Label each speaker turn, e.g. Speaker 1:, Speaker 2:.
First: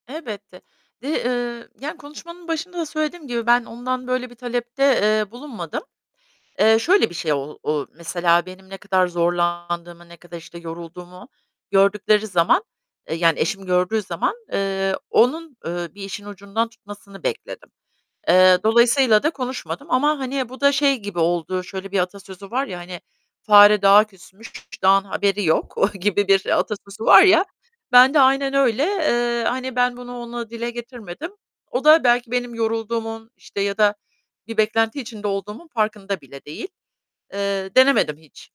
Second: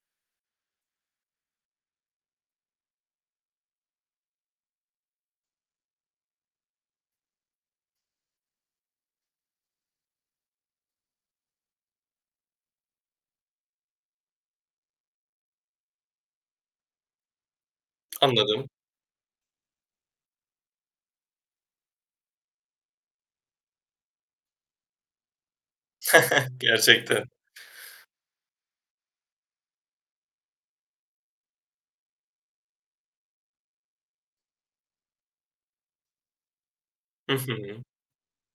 Speaker 1: Elbette, dı, eee, yani, konuşmanın başında da söylediğim gibi ben ondan böyle bir talepte, eee, bulunmadım. Eee, şöyle bir şey; o o mesela benim ne kadar zorlandığımı, ne kadar işte yorulduğumu gördükleri zaman, eee, yani, eşim gördüğü zaman, eee, onun, eee, bir işin ucundan tutmasını bekledim, eee,
Speaker 2: Anladım.
Speaker 1: dolayısıyla da konuşmadım ama hani bu da şey gibi oldu. Şöyle bir atasözü var, ya, hani: "Fare dağa küsmüş, dağın haberi yok." gibi bir atasözü var
Speaker 2: Gerçekten.
Speaker 1: ya, ben de aynen öyle, eee, hani ben bunu ona dile getirmedim. O da belki benim yorulduğumun işte ya da bir beklenti içinde olduğumun farkında bile değil,
Speaker 2: Hı
Speaker 1: eee,
Speaker 2: hı.
Speaker 1: denemedim hiç.